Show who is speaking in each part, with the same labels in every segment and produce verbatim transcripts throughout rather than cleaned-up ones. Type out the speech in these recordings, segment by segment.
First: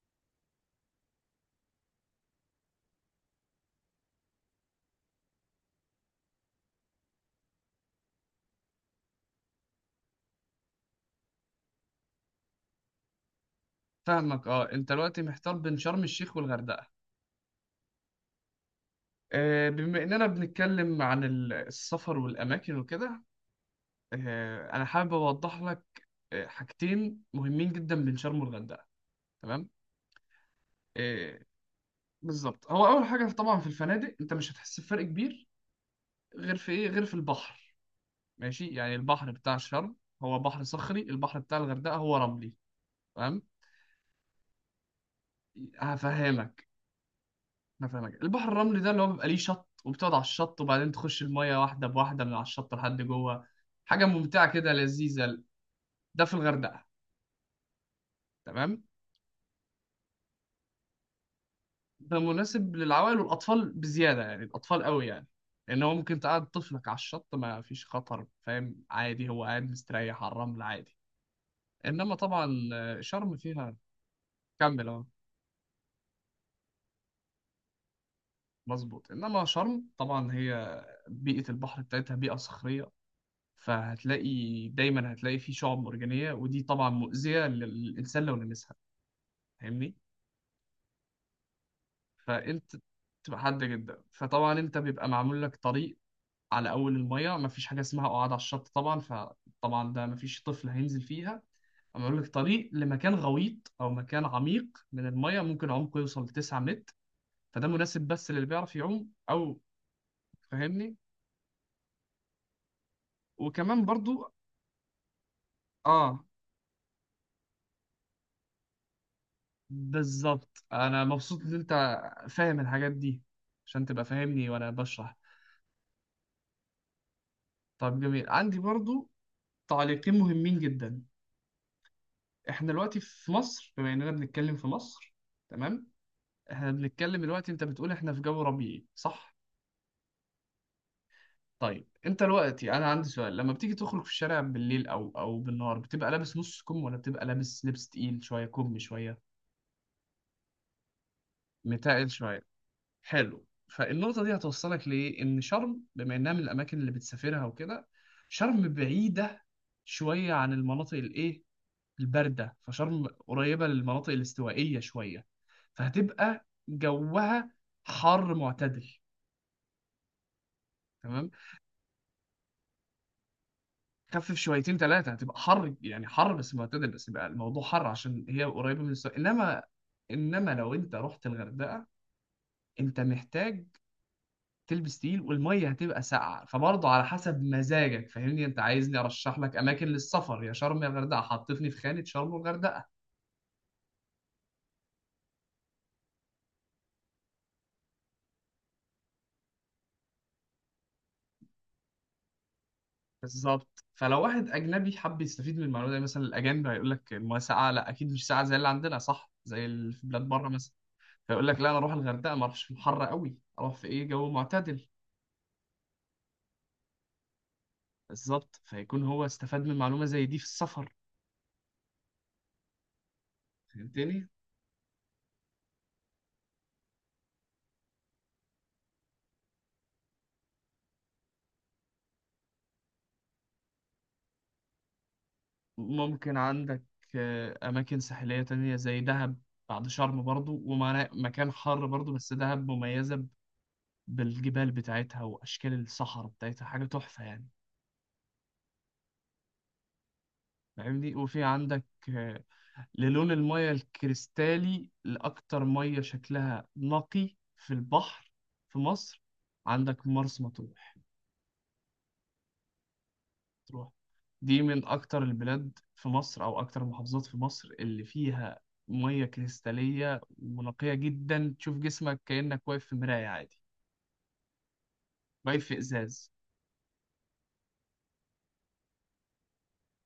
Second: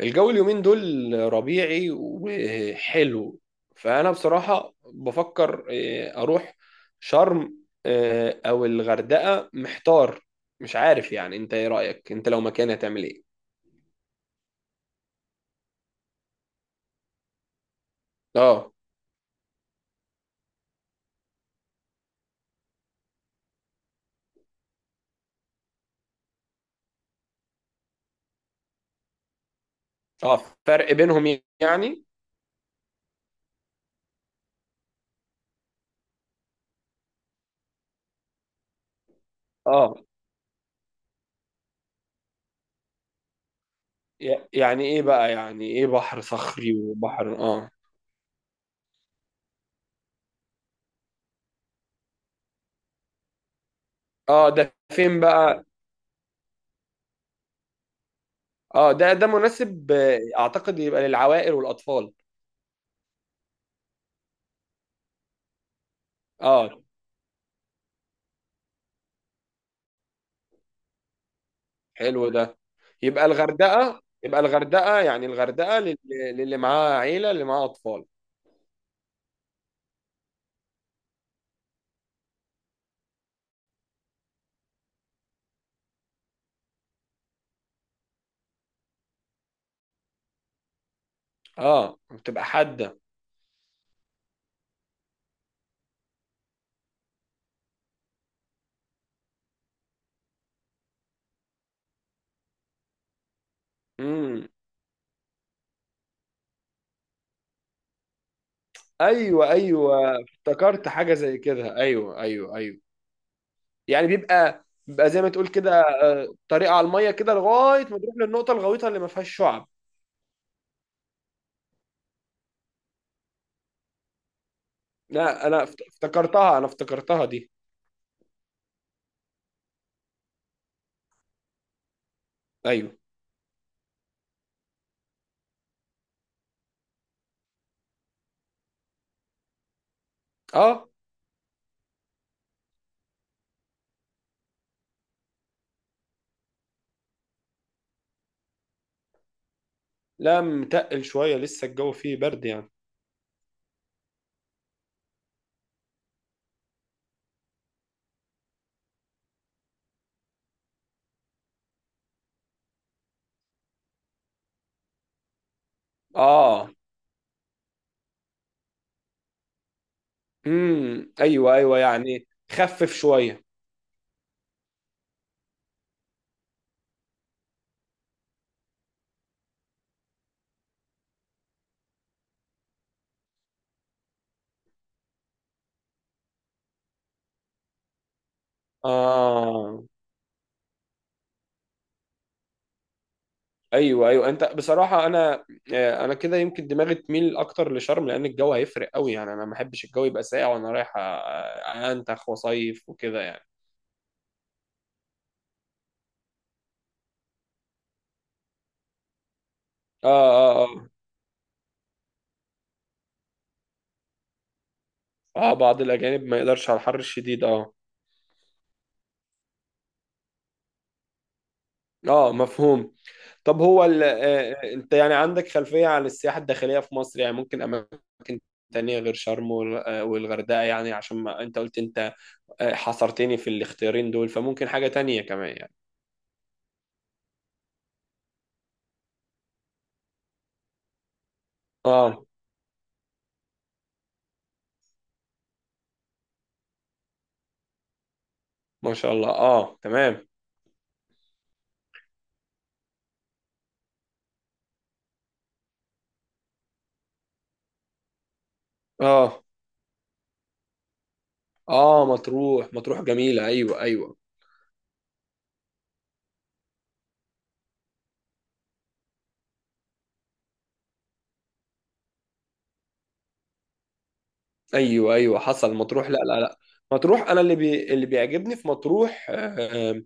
Speaker 1: الجو اليومين دول ربيعي وحلو. فأنا بصراحة بفكر آه، أروح شرم آه، أو الغردقة. محتار مش عارف. يعني أنت إيه رأيك؟ أنت لو مكاني هتعمل إيه؟
Speaker 2: فاهمك اه انت دلوقتي محتار بين شرم الشيخ والغردقه.
Speaker 1: آه.
Speaker 2: آه، بما اننا بنتكلم عن ال- السفر والاماكن وكده. آه، انا حابب اوضح لك آه، حاجتين مهمين جدا بين شرم والغردقه، تمام؟
Speaker 1: آه، فرق
Speaker 2: آه،
Speaker 1: بينهم يعني.
Speaker 2: بالظبط هو اول حاجه طبعا في الفنادق انت مش هتحس بفرق كبير، غير في ايه؟ غير في البحر. ماشي، يعني البحر بتاع شرم
Speaker 1: آه.
Speaker 2: هو بحر صخري، البحر بتاع الغردقه هو رملي، تمام؟
Speaker 1: ي- يعني إيه بقى، يعني إيه بحر
Speaker 2: هفهمك،
Speaker 1: صخري وبحر آه
Speaker 2: انا فاهمك. البحر الرملي ده اللي هو بيبقى ليه شط وبتقعد على الشط وبعدين تخش المية واحدة بواحدة من على الشط لحد جوه، حاجة
Speaker 1: آه،
Speaker 2: ممتعة كده
Speaker 1: ده فين
Speaker 2: لذيذة.
Speaker 1: بقى؟
Speaker 2: ده في الغردقة، تمام.
Speaker 1: آه. ده ده مناسب، آه، أعتقد يبقى للعوائل والأطفال.
Speaker 2: ده مناسب للعوائل والأطفال بزيادة، يعني الأطفال قوي يعني، لأن هو ممكن تقعد
Speaker 1: آه،
Speaker 2: طفلك على الشط ما فيش خطر، فاهم؟ عادي، هو قاعد مستريح على الرمل عادي. إنما
Speaker 1: حلو ده.
Speaker 2: طبعا آه،
Speaker 1: يبقى
Speaker 2: شرم فيها،
Speaker 1: الغردقة يبقى
Speaker 2: كمل
Speaker 1: الغردقة
Speaker 2: أهو.
Speaker 1: يعني الغردقة لل- للي معاه عيلة، اللي معاه أطفال.
Speaker 2: مظبوط، إنما شرم طبعا هي بيئة البحر بتاعتها بيئة صخرية، فهتلاقي دايما هتلاقي فيه شعب مرجانية، ودي طبعا مؤذية للإنسان لو لمسها، فاهمني؟
Speaker 1: اه، بتبقى
Speaker 2: فأنت
Speaker 1: حادة.
Speaker 2: تبقى حادة جدا، فطبعا أنت بيبقى معمول لك طريق على أول المية، مفيش حاجة اسمها قعاد على الشط طبعا، فطبعا ده مفيش طفل هينزل فيها. معمول لك طريق لمكان غويط أو مكان
Speaker 1: امم.
Speaker 2: عميق من المية، ممكن عمقه يوصل لتسعة متر، فده مناسب بس للي بيعرف يعوم
Speaker 1: ايوه،
Speaker 2: أو
Speaker 1: ايوه، افتكرت
Speaker 2: فاهمني.
Speaker 1: حاجة زي كده. ايوه، ايوه، ايوه.
Speaker 2: وكمان
Speaker 1: يعني
Speaker 2: برضو،
Speaker 1: بيبقى بيبقى زي ما تقول كده،
Speaker 2: اه
Speaker 1: آه، طريقة على المية كده لغاية ما تروح للنقطة الغويطة اللي ما فيهاش شعب.
Speaker 2: بالظبط، انا مبسوط ان انت فاهم الحاجات دي عشان تبقى فاهمني وانا بشرح.
Speaker 1: لا، انا افت- افتكرتها انا افتكرتها دي.
Speaker 2: طب جميل، عندي برضو تعليقين مهمين جدا. احنا
Speaker 1: ايوه.
Speaker 2: دلوقتي في مصر، بما اننا بنتكلم في مصر، تمام. احنا بنتكلم دلوقتي، انت بتقول احنا في جو ربيعي، صح؟
Speaker 1: اه.
Speaker 2: طيب انت دلوقتي انا عندي سؤال، لما بتيجي تخرج في الشارع بالليل او او بالنهار بتبقى لابس نص كم ولا بتبقى لابس لبس تقيل شويه، كم شويه؟
Speaker 1: لا، متقل شوية، لسه الجو
Speaker 2: متقل
Speaker 1: فيه
Speaker 2: شويه،
Speaker 1: برد يعني.
Speaker 2: حلو. فالنقطة دي هتوصلك لإيه؟ إن شرم بما إنها من الأماكن اللي بتسافرها وكده، شرم بعيدة شوية عن المناطق الإيه؟ الباردة. فشرم قريبة للمناطق الاستوائية شوية، فهتبقى
Speaker 1: اه.
Speaker 2: جوها حر معتدل،
Speaker 1: امم.
Speaker 2: تمام؟
Speaker 1: ايوه، ايوه، يعني خفف شوية.
Speaker 2: خفف شويتين ثلاثة، هتبقى حر، يعني حر بس معتدل، بس يبقى الموضوع حر عشان هي قريبة من الاستواء. إنما، إنما لو أنت رحت الغردقة أنت محتاج تلبس تقيل، والميه هتبقى ساقعه، فبرضه على حسب مزاجك، فاهمني؟ انت عايزني ارشح لك
Speaker 1: اه.
Speaker 2: اماكن للسفر، يا شرم يا غردقه، حطتني في خانه شرم والغردقه.
Speaker 1: ايوه، ايوه، انت بصراحه انا آه، انا كده يمكن دماغي تميل اكتر لشرم، لان الجو هيفرق قوي يعني. انا ما بحبش الجو يبقى ساقع وانا رايح، آه، انتخ وصيف وكده يعني.
Speaker 2: بالظبط، فلو واحد اجنبي حب يستفيد من المعلومه دي، مثلا الاجانب هيقول لك الميه ساقعه، لا اكيد مش ساقعه زي اللي عندنا، صح؟ زي اللي في
Speaker 1: اه،
Speaker 2: بلاد بره
Speaker 1: اه،
Speaker 2: مثلا،
Speaker 1: اه.
Speaker 2: فيقول لك لا انا اروح الغردقه، ما اروحش في الحر قوي، اروح في ايه؟ جو معتدل.
Speaker 1: اه، بعض الاجانب ما يقدرش على الحر الشديد. اه.
Speaker 2: بالظبط، فيكون هو استفاد من معلومه زي دي في السفر،
Speaker 1: اه، مفهوم. طب هو ال...
Speaker 2: فهمتني؟
Speaker 1: آه، آه، انت يعني عندك خلفيه عن السياحه الداخليه في مصر يعني؟ ممكن اماكن تانية غير شرم وال- آه، والغردقه يعني، عشان ما انت قلت انت آه، حصرتني في الاختيارين دول. فممكن حاجه تانية كمان يعني؟
Speaker 2: ممكن عندك آه، أماكن ساحلية تانية زي دهب، بعد شرم برضو، ومكان حر برضو،
Speaker 1: اه.
Speaker 2: بس دهب مميزة ب- بالجبال بتاعتها وأشكال الصحراء بتاعتها، حاجة تحفة يعني،
Speaker 1: ما شاء الله. اه، تمام.
Speaker 2: فاهمني؟ وفي عندك آه، للون المية الكريستالي، لأكتر مية شكلها نقي في البحر في مصر،
Speaker 1: اه،
Speaker 2: عندك مرسى مطروح.
Speaker 1: اه، مطروح، مطروح جميلة، ايوه،
Speaker 2: مطروح
Speaker 1: ايوه.
Speaker 2: دي من أكتر البلاد في مصر، أو أكتر المحافظات في مصر، اللي فيها مية كريستالية ونقية جدا، تشوف جسمك كأنك واقف في مراية عادي،
Speaker 1: ايوه، ايوه،
Speaker 2: واقف
Speaker 1: حصل.
Speaker 2: في
Speaker 1: مطروح، لا،
Speaker 2: إزاز.
Speaker 1: لا، لا. مطروح، انا اللي بي... اللي بيعجبني في مطروح آه،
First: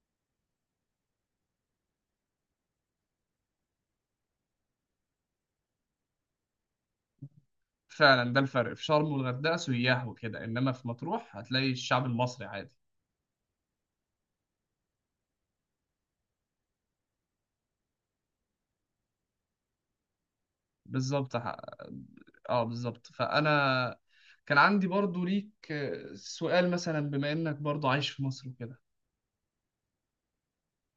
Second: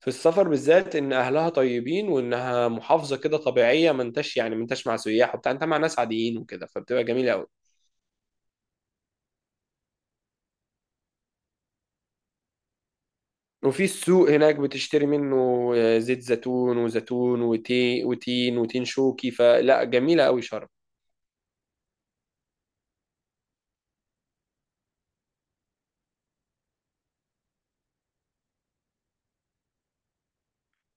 Speaker 1: في السفر بالذات، ان اهلها طيبين وانها محافظة كده طبيعية. ما انتش يعني ما انتش مع سياح وبتاع، انت مع ناس عاديين وكده، فبتبقى جميلة قوي.
Speaker 2: فعلا ده الفرق في شرم والغردقة، سياح وكده، إنما في مطروح هتلاقي الشعب المصري عادي.
Speaker 1: وفي السوق هناك بتشتري منه آه، زيت زيتون، وزيتون، وتي... وتين، وتين شوكي. فلا، جميلة قوي شرم.
Speaker 2: بالظبط. ح- اه بالظبط، فأنا كان عندي برضو ليك سؤال، مثلا بما إنك برضو عايش في مصر وكده،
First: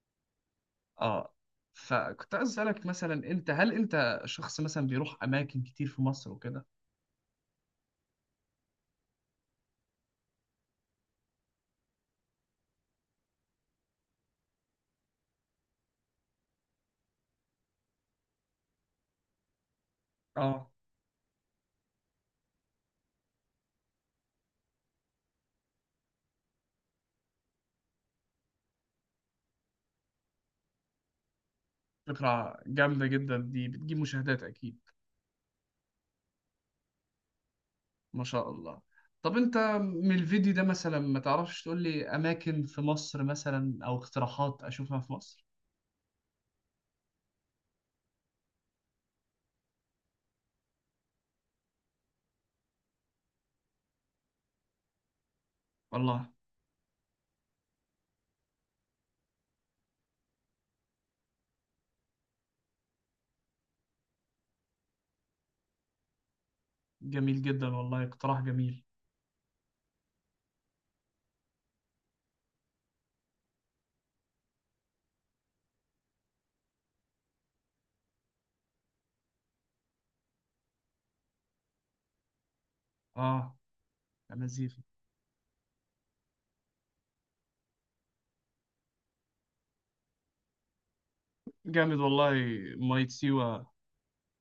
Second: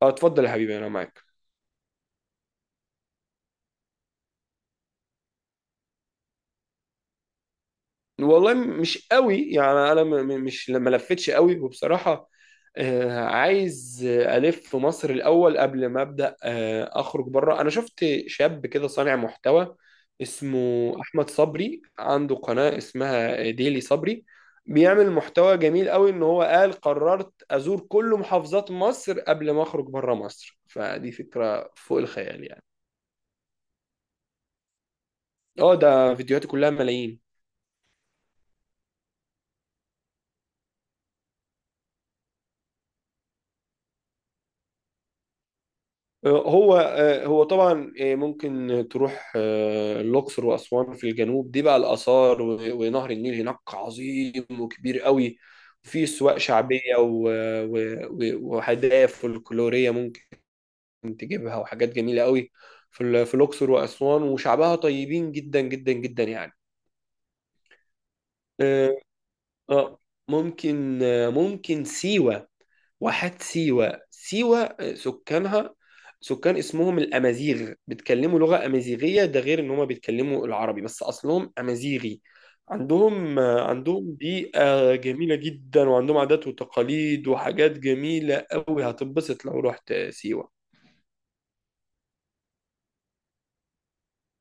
Speaker 1: اه، اتفضل يا حبيبي، انا معاك.
Speaker 2: اه. فكنت عايز اسالك مثلا، انت هل انت شخص مثلا بيروح اماكن كتير في مصر وكده؟
Speaker 1: والله م- مش قوي يعني. انا م- م- مش ما لفتش قوي وبصراحه، آه، عايز آه، الف في مصر الاول قبل ما ابدا آه، اخرج بره. انا شفت شاب كده صانع محتوى اسمه
Speaker 2: اه،
Speaker 1: احمد صبري، عنده قناه اسمها ديلي صبري، بيعمل محتوى جميل قوي. ان هو قال قررت ازور كل محافظات مصر قبل ما اخرج بره مصر. فدي فكره فوق الخيال
Speaker 2: فكره
Speaker 1: يعني.
Speaker 2: جامده جدا دي، بتجيب مشاهدات اكيد.
Speaker 1: اه. ده فيديوهاته كلها ملايين.
Speaker 2: ما شاء الله. طب انت من الفيديو ده مثلا، ما تعرفش تقول لي اماكن في مصر مثلا، او اقتراحات اشوفها في مصر؟
Speaker 1: هو هو طبعا، آه، ممكن تروح آه، الأقصر وأسوان في الجنوب. دي بقى الآثار، و- ونهر النيل هناك عظيم وكبير قوي. وفي
Speaker 2: والله
Speaker 1: سواق شعبية و- و- و- وهدايا فلكلورية ممكن تجيبها، وحاجات جميلة قوي في ال- في الأقصر وأسوان. وشعبها طيبين جدا جدا جدا يعني.
Speaker 2: جميل جدا، والله اقتراح جميل.
Speaker 1: آه، آه، ممكن، آه، ممكن سيوة، واحات سيوة، سيوة آه، سكانها سكان اسمهم الأمازيغ، بيتكلموا لغة أمازيغية. ده غير إن هما بيتكلموا العربي بس أصلهم أمازيغي. عندهم
Speaker 2: اه،
Speaker 1: آه، عندهم
Speaker 2: يا مزيف،
Speaker 1: بيئة جميلة جدا، وعندهم عادات وتقاليد وحاجات جميلة قوي. هتنبسط لو رحت سيوة.
Speaker 2: جامد والله. ميه سيوه،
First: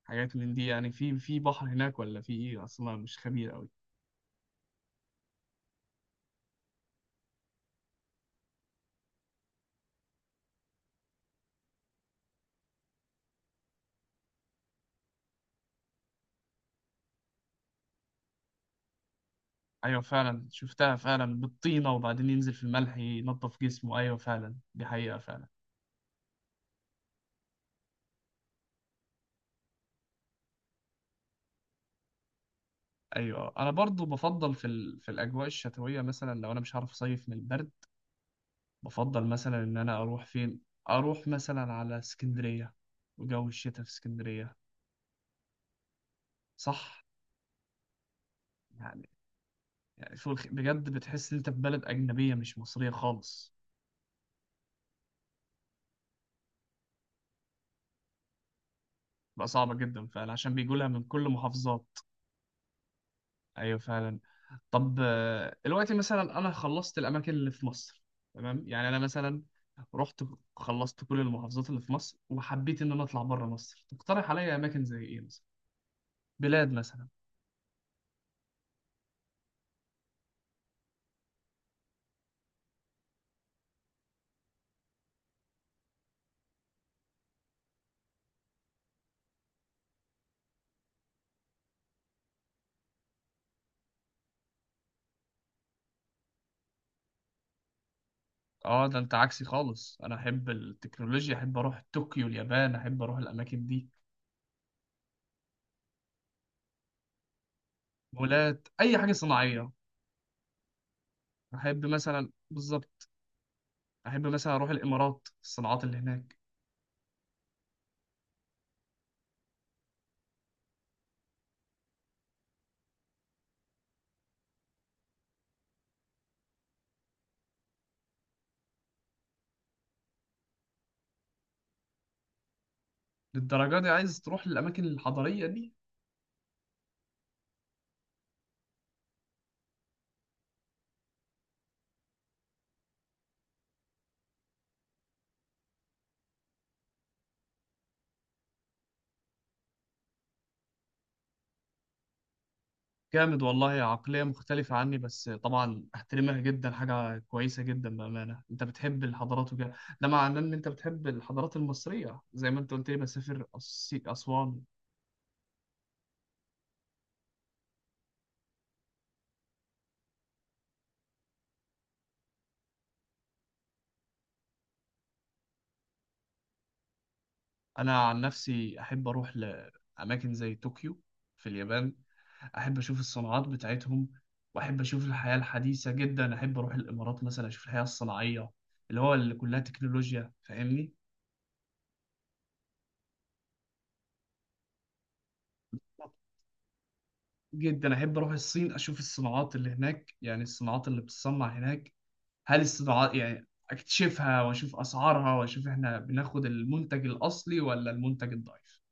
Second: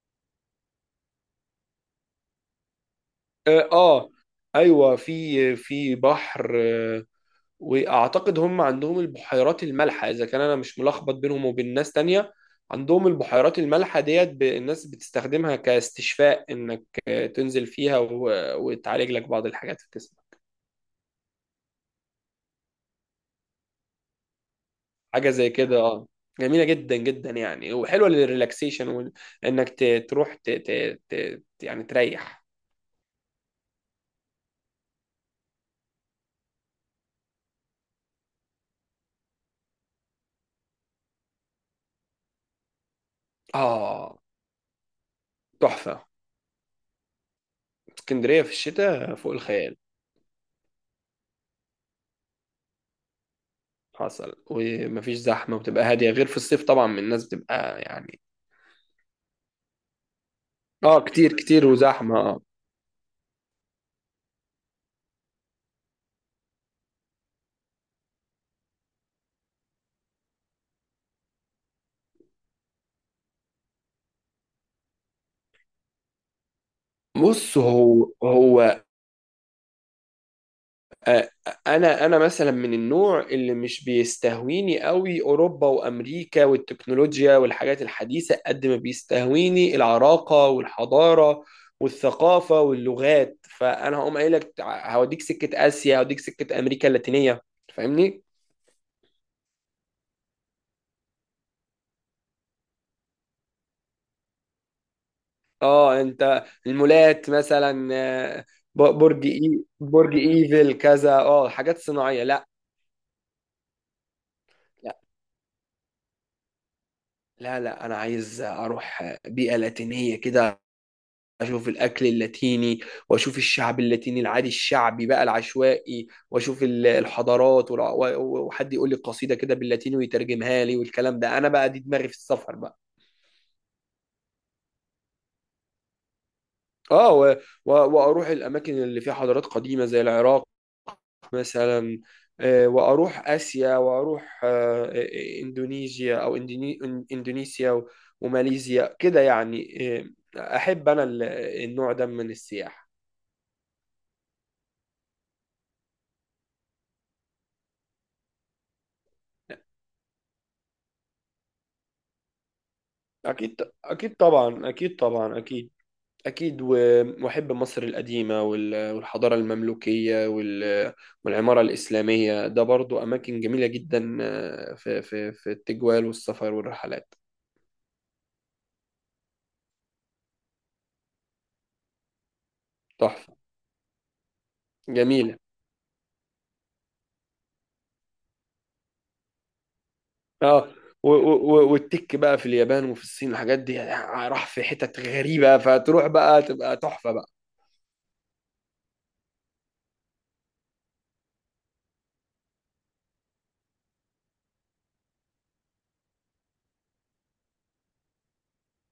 Speaker 2: حاجات من دي؟ يعني في في بحر هناك ولا في ايه؟ اصلا مش خبير قوي.
Speaker 1: آه. آه، أيوة، في آه، في بحر. آه، واعتقد هم عندهم البحيرات المالحه، اذا كان انا مش ملخبط بينهم وبين ناس تانية. عندهم البحيرات المالحه ديت، ب- الناس بتستخدمها كاستشفاء، انك تنزل فيها و- وتعالج لك بعض الحاجات في
Speaker 2: ايوه
Speaker 1: جسمك.
Speaker 2: فعلا، شفتها فعلا بالطينه وبعدين ينزل في الملح ينظف جسمه، ايوه فعلا دي حقيقه
Speaker 1: حاجه
Speaker 2: فعلا.
Speaker 1: زي كده. اه. جميله جدا جدا يعني، وحلوه للريلاكسيشن وال- انك ت- تروح ت... ت... ت... يعني تريح.
Speaker 2: ايوه، انا برضو بفضل في ال... في الاجواء الشتويه مثلا، لو انا مش عارف اصيف من البرد، بفضل مثلا ان انا اروح فين، اروح مثلا على اسكندريه، وجو الشتاء في
Speaker 1: اه،
Speaker 2: اسكندريه،
Speaker 1: تحفه.
Speaker 2: صح؟
Speaker 1: اسكندريه في
Speaker 2: يعني،
Speaker 1: الشتاء فوق الخيال.
Speaker 2: يعني فوق الخ- بجد بتحس ان انت في بلد اجنبيه مش مصريه خالص.
Speaker 1: حصل. ومفيش زحمه، وبتبقى هاديه غير في الصيف، طبعا الناس بتبقى يعني.
Speaker 2: بقى صعبه جدا فعلا عشان بيجوا لها
Speaker 1: اه،
Speaker 2: من كل
Speaker 1: كتير كتير
Speaker 2: محافظات،
Speaker 1: وزحمه. اه.
Speaker 2: ايوه فعلا. طب آه، دلوقتي مثلا انا خلصت الاماكن اللي في مصر، تمام؟ يعني انا مثلا رحت خلصت كل المحافظات اللي في مصر، وحبيت ان انا اطلع بره مصر، تقترح عليا اماكن زي ايه مثلا؟ بلاد مثلا.
Speaker 1: بص، هو هو آه، انا انا مثلا من النوع اللي مش بيستهويني قوي اوروبا وامريكا والتكنولوجيا والحاجات الحديثه، قد ما بيستهويني العراقه والحضاره والثقافه واللغات. فانا هقوم قايل لك تع- هوديك سكه اسيا، هوديك سكه امريكا اللاتينيه. فاهمني.
Speaker 2: اه ده انت عكسي خالص، انا احب التكنولوجيا، احب اروح طوكيو اليابان، احب اروح الاماكن دي،
Speaker 1: اه، انت المولات مثلا آه،
Speaker 2: مولات،
Speaker 1: ب-
Speaker 2: اي حاجه
Speaker 1: برج، اي
Speaker 2: صناعيه.
Speaker 1: برج ايفل، كذا. اه، حاجات
Speaker 2: احب
Speaker 1: صناعيه؟
Speaker 2: مثلا،
Speaker 1: لا.
Speaker 2: بالظبط، احب مثلا اروح الامارات، الصناعات اللي هناك.
Speaker 1: لا، لا، انا عايز اروح بيئة لاتينية كده، اشوف الاكل اللاتيني، واشوف الشعب اللاتيني العادي الشعبي بقى العشوائي، واشوف ال- الحضارات والع- و- و- وحد يقول لي قصيدة كده باللاتيني ويترجمها لي والكلام ده. انا بقى، دي دماغي في السفر بقى.
Speaker 2: للدرجه دي عايز تروح للاماكن الحضاريه دي؟
Speaker 1: اه. و- و- واروح الاماكن اللي فيها حضارات قديمة زي العراق مثلا. آه، واروح اسيا، واروح آه، آه، اندونيسيا، او إندوني- إن- اندونيسيا و- وماليزيا كده يعني. آه، احب انا ال- النوع ده من السياحة.
Speaker 2: جامد والله، عقلية مختلفة عني، بس طبعا أحترمها جدا، حاجة كويسة جدا بأمانة. أنت بتحب الحضارات وكده، ده معناه إن أنت بتحب الحضارات المصرية زي ما أنت قلت لي بسافر
Speaker 1: اكيد،
Speaker 2: أس-
Speaker 1: اكيد،
Speaker 2: أسوان.
Speaker 1: طبعا، اكيد، طبعا، اكيد، اكيد. و- واحب مصر القديمة، وال- والحضارة المملوكية، وال- والعمارة الإسلامية. ده برضو اماكن جميلة جدا آه، في في في التجوال والسفر والرحلات.
Speaker 2: أنا عن نفسي أحب أروح لأماكن زي طوكيو في اليابان، أحب أشوف
Speaker 1: تحفة.
Speaker 2: الصناعات بتاعتهم، وأحب أشوف الحياة
Speaker 1: جميلة.
Speaker 2: الحديثة جدا. أحب أروح الإمارات مثلا، أشوف الحياة الصناعية، اللي هو اللي كلها تكنولوجيا،
Speaker 1: اه.
Speaker 2: فاهمني؟
Speaker 1: و- و- و- والتك بقى في اليابان وفي الصين، الحاجات دي راح في حتت غريبة، فتروح بقى تبقى تحفة بقى.
Speaker 2: جدا احب اروح الصين، اشوف الصناعات اللي هناك، يعني الصناعات اللي بتصنع هناك، هل الصناعات يعني اكتشفها واشوف اسعارها، واشوف احنا بناخد المنتج الاصلي ولا المنتج الضعيف.